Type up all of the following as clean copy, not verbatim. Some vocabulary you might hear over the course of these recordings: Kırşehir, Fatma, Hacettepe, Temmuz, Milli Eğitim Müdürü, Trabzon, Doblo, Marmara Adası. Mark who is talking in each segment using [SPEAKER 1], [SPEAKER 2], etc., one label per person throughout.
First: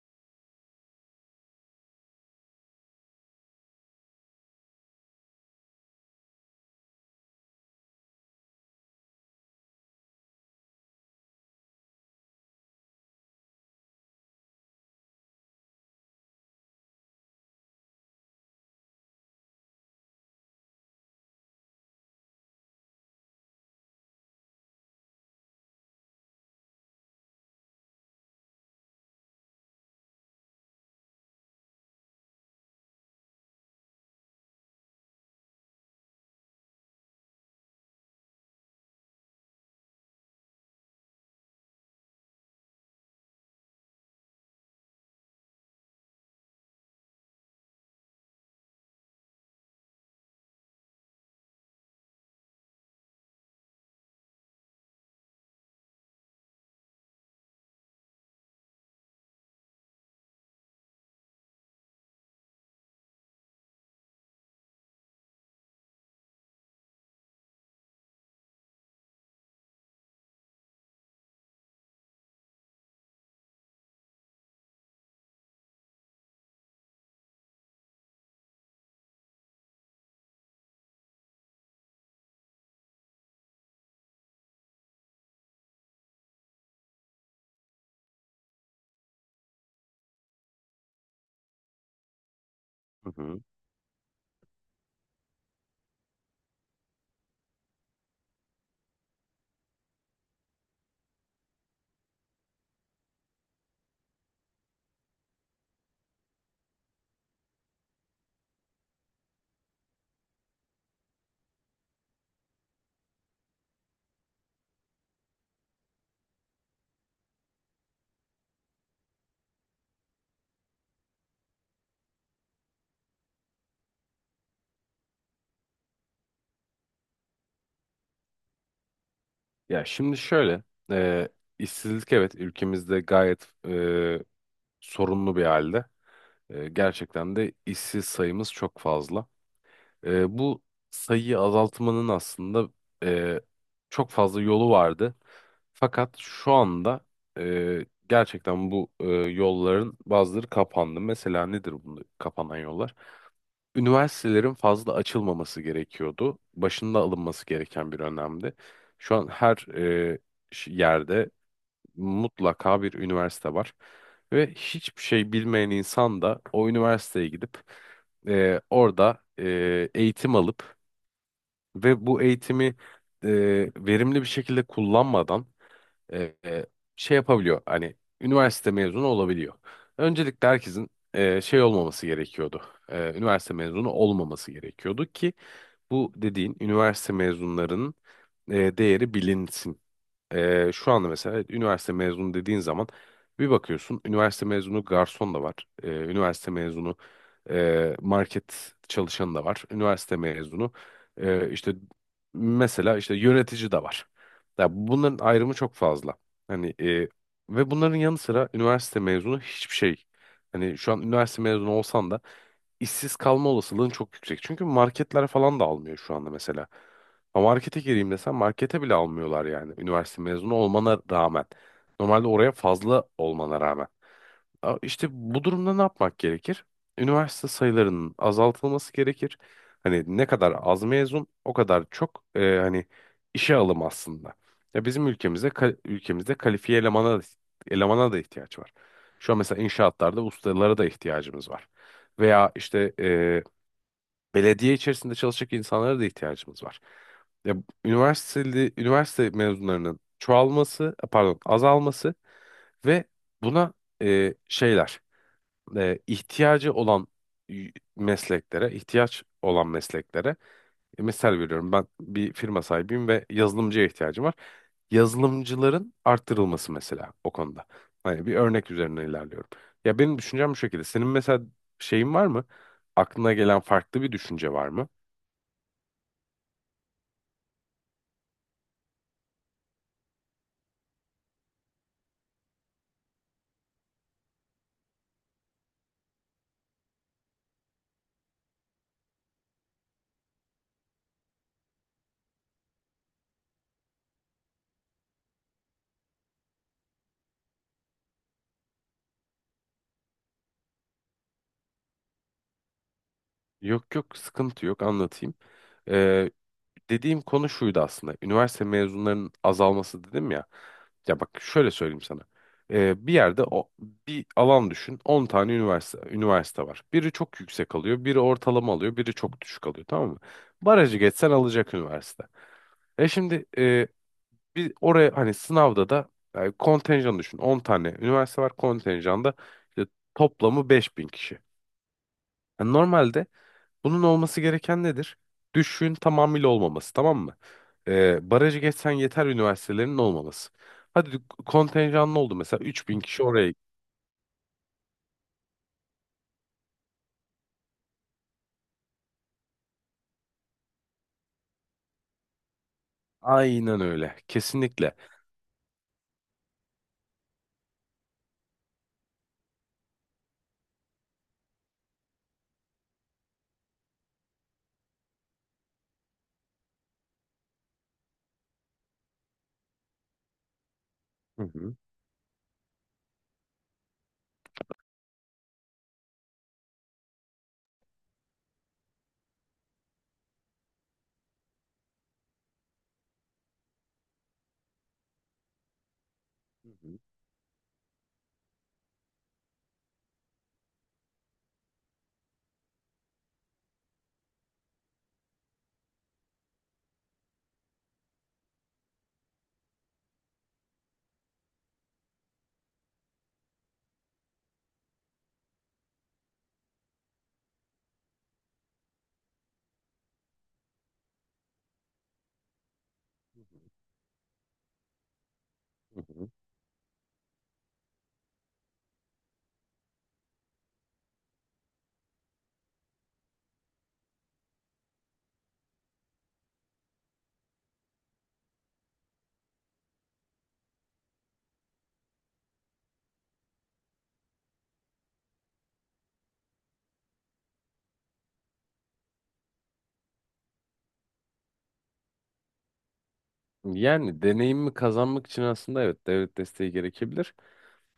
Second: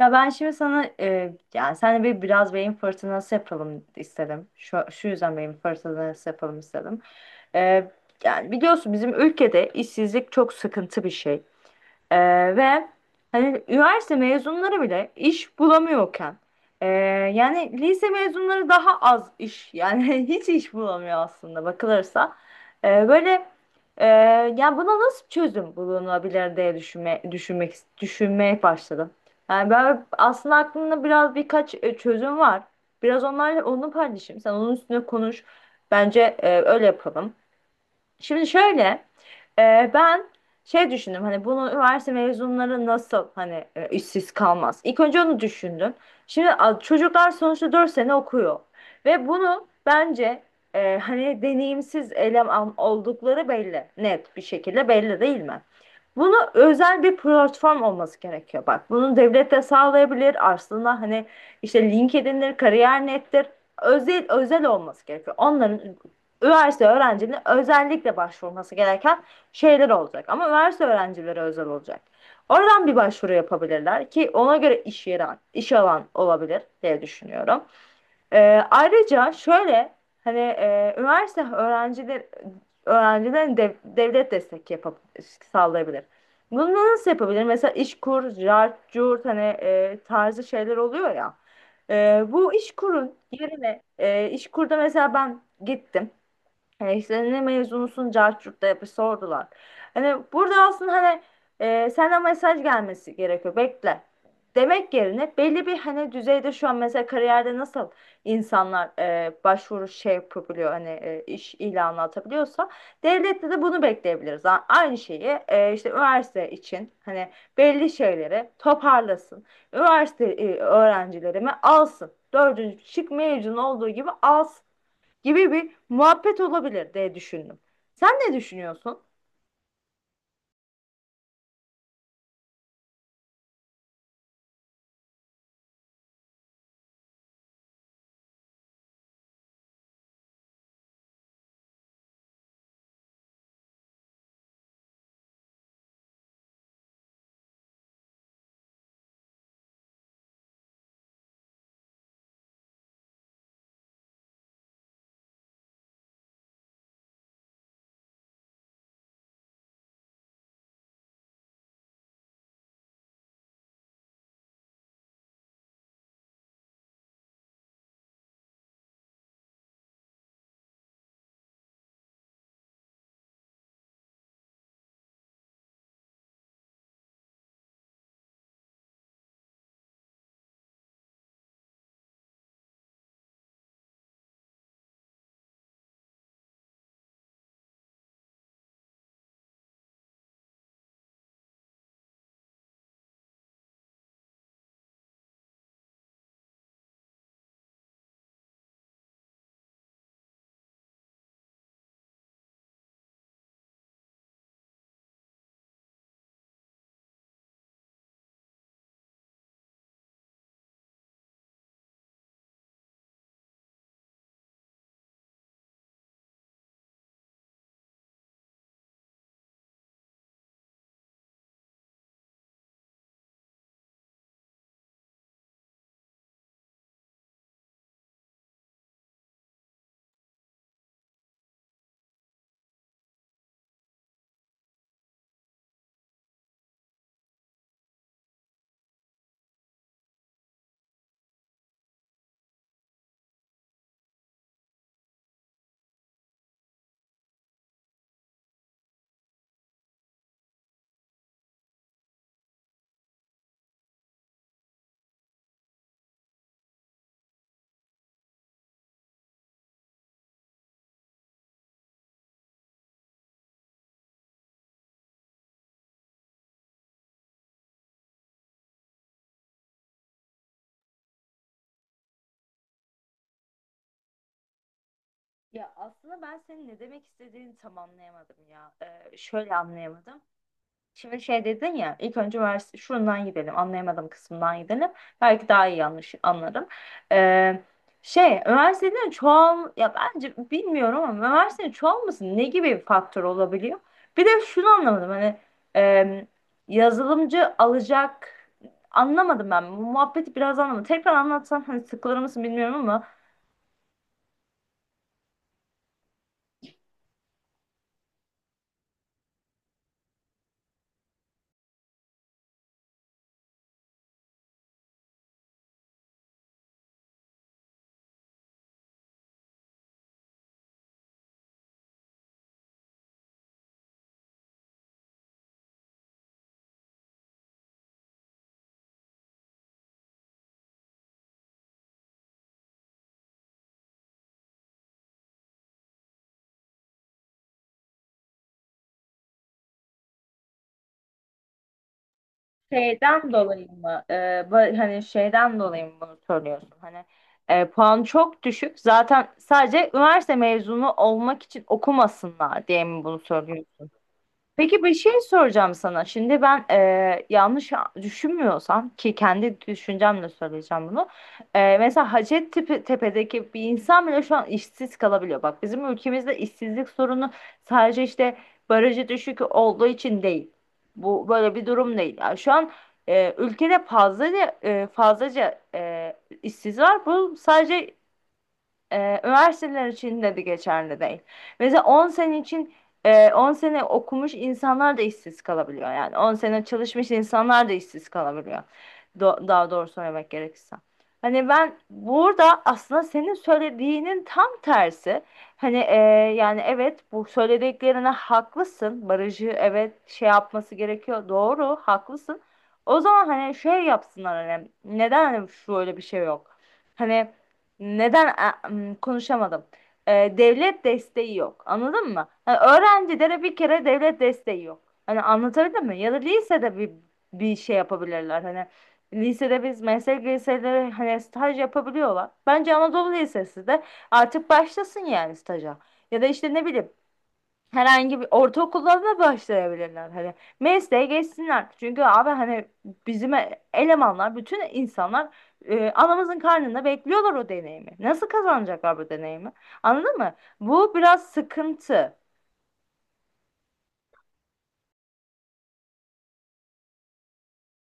[SPEAKER 1] Ya ben şimdi sana yani sen bir biraz beyin fırtınası yapalım istedim. Şu yüzden beyin fırtınası yapalım istedim. E, yani biliyorsun bizim ülkede işsizlik çok sıkıntı bir şey. Ee, ve hani üniversite mezunları bile iş bulamıyorken ee, yani lise mezunları daha az iş yani hiç iş bulamıyor aslında bakılırsa. Böyle ee, yani buna nasıl çözüm bulunabilir diye düşünmeye başladım. Yani ben aslında aklımda biraz birkaç çözüm var. Biraz onlarla onu paylaşayım. Sen onun üstüne konuş. Bence öyle yapalım. Şimdi şöyle ben şey düşündüm hani bunu üniversite mezunları nasıl hani işsiz kalmaz. İlk önce onu düşündüm. Şimdi çocuklar sonuçta 4 sene okuyor ve bunu bence hani deneyimsiz eleman oldukları belli. Net bir şekilde belli değil mi? Bunu özel bir platform olması gerekiyor. Bak bunu devlet de sağlayabilir. Aslında hani işte LinkedIn'dir, kariyer nettir. Özel özel olması gerekiyor. Onların üniversite öğrencinin özellikle başvurması gereken şeyler olacak. Ama üniversite öğrencilere özel olacak. Oradan bir başvuru yapabilirler ki ona göre iş yeri, iş alan olabilir diye düşünüyorum. Ee, ayrıca şöyle hani üniversite öğrencilerin devlet destek yapıp sağlayabilir. Bunu nasıl yapabilir? Mesela İşkur, JART, CURT hani tarzı şeyler oluyor ya. Bu
[SPEAKER 2] Hı
[SPEAKER 1] İşkur'un
[SPEAKER 2] hı.
[SPEAKER 1] yerine İşkur'da mesela ben gittim. Yani işte ne mezunusun cahçurt da yapı sordular. Hani burada aslında hani senden mesaj gelmesi gerekiyor. Bekle. Demek yerine belli bir hani düzeyde şu an mesela kariyerde nasıl insanlar başvuru şey yapabiliyor hani iş ilanı atabiliyorsa devlette de bunu bekleyebiliriz. Aynı şeyi işte üniversite için hani belli şeyleri toparlasın. Üniversite öğrencilerimi alsın. Dördüncü şık mezun olduğu gibi alsın gibi bir muhabbet olabilir diye düşündüm. Sen ne düşünüyorsun?
[SPEAKER 2] Ya şimdi şöyle, e, işsizlik evet ülkemizde gayet sorunlu bir halde. Gerçekten de işsiz sayımız çok fazla. Bu sayıyı azaltmanın aslında e, çok fazla yolu vardı. Fakat şu anda gerçekten bu yolların bazıları kapandı. Mesela nedir bunu kapanan yollar? Üniversitelerin fazla açılmaması gerekiyordu. Başında alınması gereken bir önlemdi. Şu an her yerde mutlaka bir üniversite var. Ve hiçbir şey bilmeyen insan da o üniversiteye gidip orada eğitim alıp ve bu eğitimi e, verimli bir şekilde kullanmadan e, e, şey yapabiliyor. Hani üniversite mezunu olabiliyor. Öncelikle herkesin şey olmaması gerekiyordu. Üniversite mezunu olmaması gerekiyordu ki bu dediğin üniversite mezunlarının değeri bilinsin. Şu anda mesela evet, üniversite mezunu dediğin zaman bir bakıyorsun üniversite mezunu garson da var. Üniversite mezunu market çalışanı da var. Üniversite mezunu işte mesela işte yönetici de var. Ya bunların ayrımı çok fazla. Hani ve bunların yanı sıra üniversite mezunu hiçbir şey. Hani şu an üniversite mezunu olsan da işsiz kalma olasılığın çok yüksek. Çünkü marketler falan da almıyor şu anda mesela. Ama markete gireyim desem markete bile almıyorlar yani. Üniversite mezunu olmana rağmen. Normalde oraya fazla olmana rağmen. İşte bu durumda ne yapmak gerekir? Üniversite sayılarının azaltılması gerekir. Hani ne kadar az mezun o kadar çok hani işe alım aslında. Ya bizim ülkemizde ülkemizde kalifiye elemana da, elemana da ihtiyaç var. Şu an mesela inşaatlarda ustalara da ihtiyacımız var. Veya işte belediye içerisinde çalışacak insanlara da ihtiyacımız var. Ya üniversite mezunlarının çoğalması, e, pardon, azalması ve buna şeyler, ihtiyacı olan mesleklere, ihtiyaç olan mesleklere, misal veriyorum ben bir firma sahibiyim ve yazılımcıya ihtiyacım var. Yazılımcıların arttırılması mesela o konuda. Hani bir örnek üzerine ilerliyorum. Ya benim düşüncem bu şekilde. Senin mesela şeyin var mı? Aklına gelen farklı bir düşünce var mı?
[SPEAKER 1] Ya aslında ben senin ne demek istediğini tam anlayamadım ya. Şöyle anlayamadım. Şimdi şey dedin ya ilk önce vers şundan gidelim anlayamadığım kısmından gidelim. Belki daha iyi yanlış anlarım. Ee, şey üniversitenin çoğal ya bence bilmiyorum ama üniversitenin çoğalması ne gibi bir faktör olabiliyor? Bir de şunu anlamadım hani e, yazılımcı alacak anlamadım ben bu muhabbeti biraz anlamadım. Tekrar anlatsan hani sıkılır mısın bilmiyorum ama
[SPEAKER 2] Yok yok, sıkıntı yok, anlatayım. Ee, Dediğim konu şuydu aslında. Üniversite mezunlarının azalması dedim ya. Ya bak şöyle söyleyeyim sana. Bir yerde o bir alan düşün. 10 tane üniversite var. Biri çok yüksek alıyor, biri ortalama alıyor, biri çok düşük alıyor, tamam mı? Barajı geçsen alacak üniversite. E şimdi e, bir oraya hani sınavda da yani kontenjan düşün. 10 tane üniversite var kontenjanda, işte toplamı 5.000 kişi. Yani normalde bunun olması gereken nedir? Düşüğün tamamıyla olmaması, tamam mı? Barajı geçsen yeter üniversitelerinin olmaması. Hadi kontenjanlı oldu mesela 3.000 kişi
[SPEAKER 1] şeyden
[SPEAKER 2] oraya.
[SPEAKER 1] dolayı mı? Hani şeyden dolayı mı bunu söylüyorsun? Hani puan çok düşük. Zaten sadece üniversite mezunu olmak için okumasınlar diye mi bunu
[SPEAKER 2] Aynen
[SPEAKER 1] söylüyorsun?
[SPEAKER 2] öyle.
[SPEAKER 1] Peki bir
[SPEAKER 2] Kesinlikle.
[SPEAKER 1] şey soracağım sana. Şimdi ben yanlış düşünmüyorsam ki kendi düşüncemle söyleyeceğim bunu. Mesela Hacettepe'deki bir insan bile şu an işsiz kalabiliyor. Bak bizim ülkemizde işsizlik sorunu sadece işte barajı düşük olduğu için değil. Bu
[SPEAKER 2] Hı
[SPEAKER 1] böyle bir
[SPEAKER 2] hı.
[SPEAKER 1] durum değil. Yani şu an ülkede fazlaca işsiz var. Bu sadece üniversiteler için de geçerli değil. Mesela 10 sene için 10 sene okumuş insanlar da işsiz kalabiliyor. Yani 10 sene
[SPEAKER 2] Hı hı.
[SPEAKER 1] çalışmış insanlar da işsiz kalabiliyor. Daha doğru söylemek gerekirse. Hani ben burada aslında senin söylediğinin tam tersi. Hani yani evet bu söylediklerine haklısın. Barajı evet şey yapması gerekiyor. Doğru haklısın. O zaman hani şey yapsınlar hani neden hani şöyle bir şey yok? Hani neden konuşamadım? Ee, devlet desteği yok. Anladın mı? Hani öğrencilere bir kere devlet desteği yok. Hani anlatabildim mi?
[SPEAKER 2] Hı
[SPEAKER 1] Ya da
[SPEAKER 2] hı.
[SPEAKER 1] lisede bir şey yapabilirler. Hani lisede biz meslek liseleri hani staj yapabiliyorlar. Bence Anadolu Lisesi de artık başlasın yani staja. Ya da işte ne bileyim herhangi bir ortaokulda da başlayabilirler hani mesleğe geçsinler çünkü abi hani bizim elemanlar bütün insanlar anamızın karnında bekliyorlar o deneyimi nasıl kazanacaklar bu deneyimi anladın mı bu biraz sıkıntı
[SPEAKER 2] Yani deneyimi kazanmak için aslında evet devlet desteği gerekebilir.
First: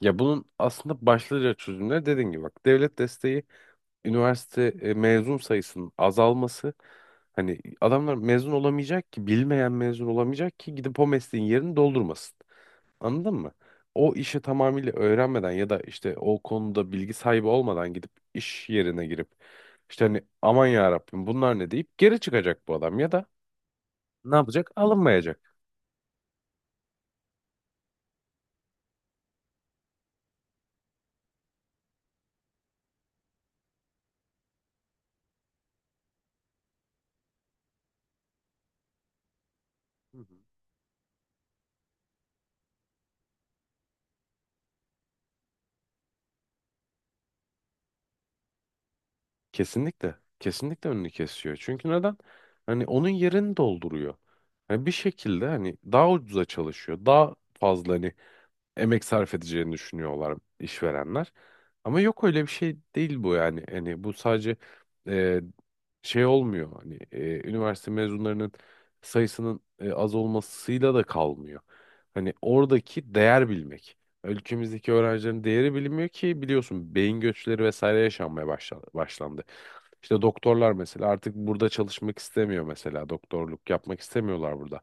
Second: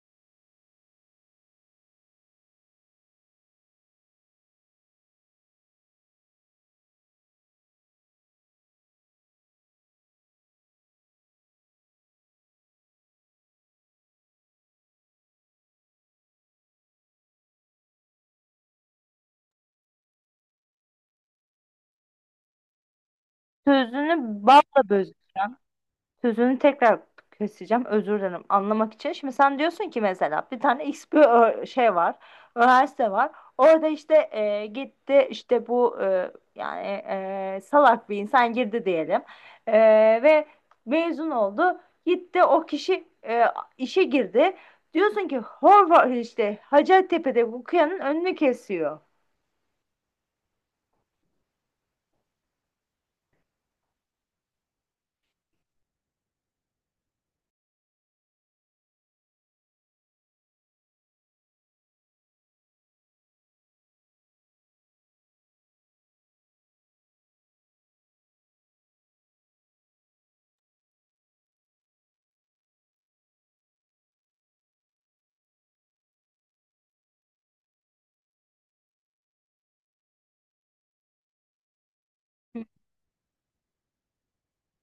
[SPEAKER 2] Ya bunun aslında başlıca çözümleri dediğin gibi, bak, devlet desteği, üniversite mezun sayısının azalması. Hani adamlar mezun olamayacak ki, bilmeyen mezun olamayacak ki gidip o mesleğin yerini doldurmasın. Anladın mı? O işi tamamıyla öğrenmeden ya da işte o konuda bilgi sahibi olmadan gidip iş yerine girip işte hani aman ya Rabbim bunlar ne deyip geri çıkacak bu adam ya da
[SPEAKER 1] sözünü
[SPEAKER 2] ne yapacak?
[SPEAKER 1] balla böz.
[SPEAKER 2] Alınmayacak.
[SPEAKER 1] Sözünü tekrar keseceğim. Özür dilerim. Anlamak için. Şimdi sen diyorsun ki mesela bir tane X bir şey var. Üniversite var. Orada işte gitti işte bu salak bir insan girdi diyelim. E,
[SPEAKER 2] Hı hı.
[SPEAKER 1] ve mezun oldu. Gitti o kişi işe girdi. Diyorsun ki Horvath işte Hacettepe'de bu kıyanın önünü kesiyor.
[SPEAKER 2] Kesinlikle. Kesinlikle önünü kesiyor. Çünkü neden? Hani onun yerini dolduruyor. Hani bir şekilde hani daha ucuza çalışıyor. Daha fazla hani emek sarf edeceğini düşünüyorlar işverenler. Ama yok, öyle bir şey değil bu yani. Hani bu sadece e, şey olmuyor. Hani üniversite mezunlarının sayısının az olmasıyla da kalmıyor. Hani oradaki değer bilmek. Ülkemizdeki öğrencilerin değeri bilinmiyor ki, biliyorsun, beyin göçleri vesaire yaşanmaya başlandı. İşte doktorlar mesela artık burada çalışmak istemiyor, mesela doktorluk yapmak istemiyorlar burada.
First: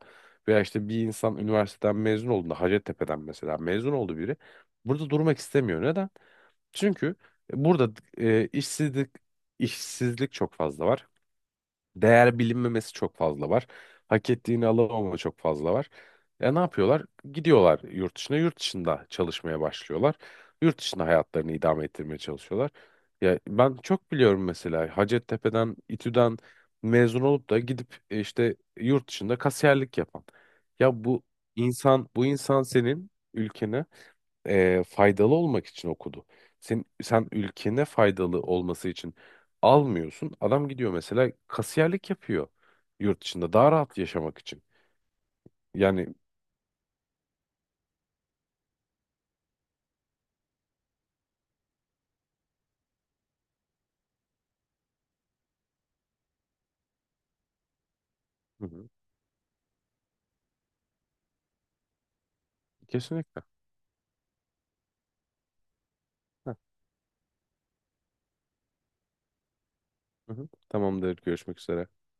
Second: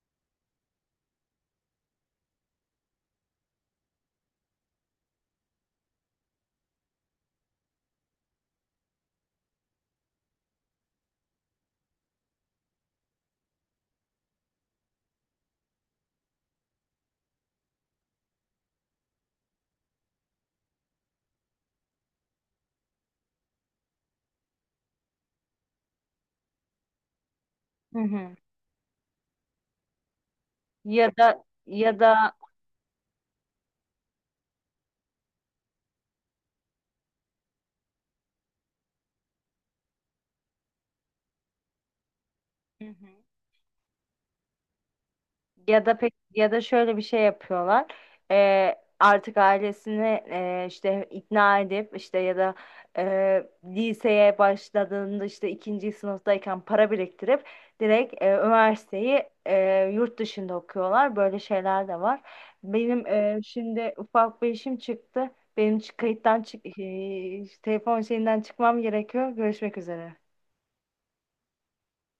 [SPEAKER 2] Veya işte bir insan üniversiteden mezun olduğunda, Hacettepe'den mesela mezun oldu biri, burada durmak istemiyor. Neden? Çünkü burada işsizlik çok fazla var, değer bilinmemesi çok fazla var. Hak ettiğini alamama çok fazla var. Ya ne yapıyorlar? Gidiyorlar yurt dışına, yurt dışında çalışmaya başlıyorlar. Yurt dışında hayatlarını idame ettirmeye çalışıyorlar. Ya ben çok biliyorum mesela Hacettepe'den, İTÜ'den mezun olup da
[SPEAKER 1] Hı
[SPEAKER 2] gidip
[SPEAKER 1] hı.
[SPEAKER 2] işte yurt dışında kasiyerlik yapan. Ya
[SPEAKER 1] Ya
[SPEAKER 2] bu
[SPEAKER 1] da ya
[SPEAKER 2] insan, bu
[SPEAKER 1] da
[SPEAKER 2] insan senin ülkene faydalı olmak için okudu. Sen ülkene faydalı olması için almıyorsun. Adam gidiyor mesela kasiyerlik yapıyor
[SPEAKER 1] Hı hı.
[SPEAKER 2] yurt dışında daha rahat yaşamak için.
[SPEAKER 1] Ya da pek
[SPEAKER 2] Yani
[SPEAKER 1] ya da şöyle bir şey yapıyorlar. Artık ailesini işte ikna edip işte ya da e, liseye başladığında işte ikinci sınıftayken para biriktirip direkt
[SPEAKER 2] hı hı,
[SPEAKER 1] üniversiteyi yurt dışında okuyorlar. Böyle şeyler de var. Benim
[SPEAKER 2] kesinlikle.
[SPEAKER 1] şimdi ufak bir işim çıktı. Benim kayıttan
[SPEAKER 2] Heh,
[SPEAKER 1] telefon şeyinden çıkmam gerekiyor. Görüşmek üzere.
[SPEAKER 2] hı hı. Tamamdır. Görüşmek üzere.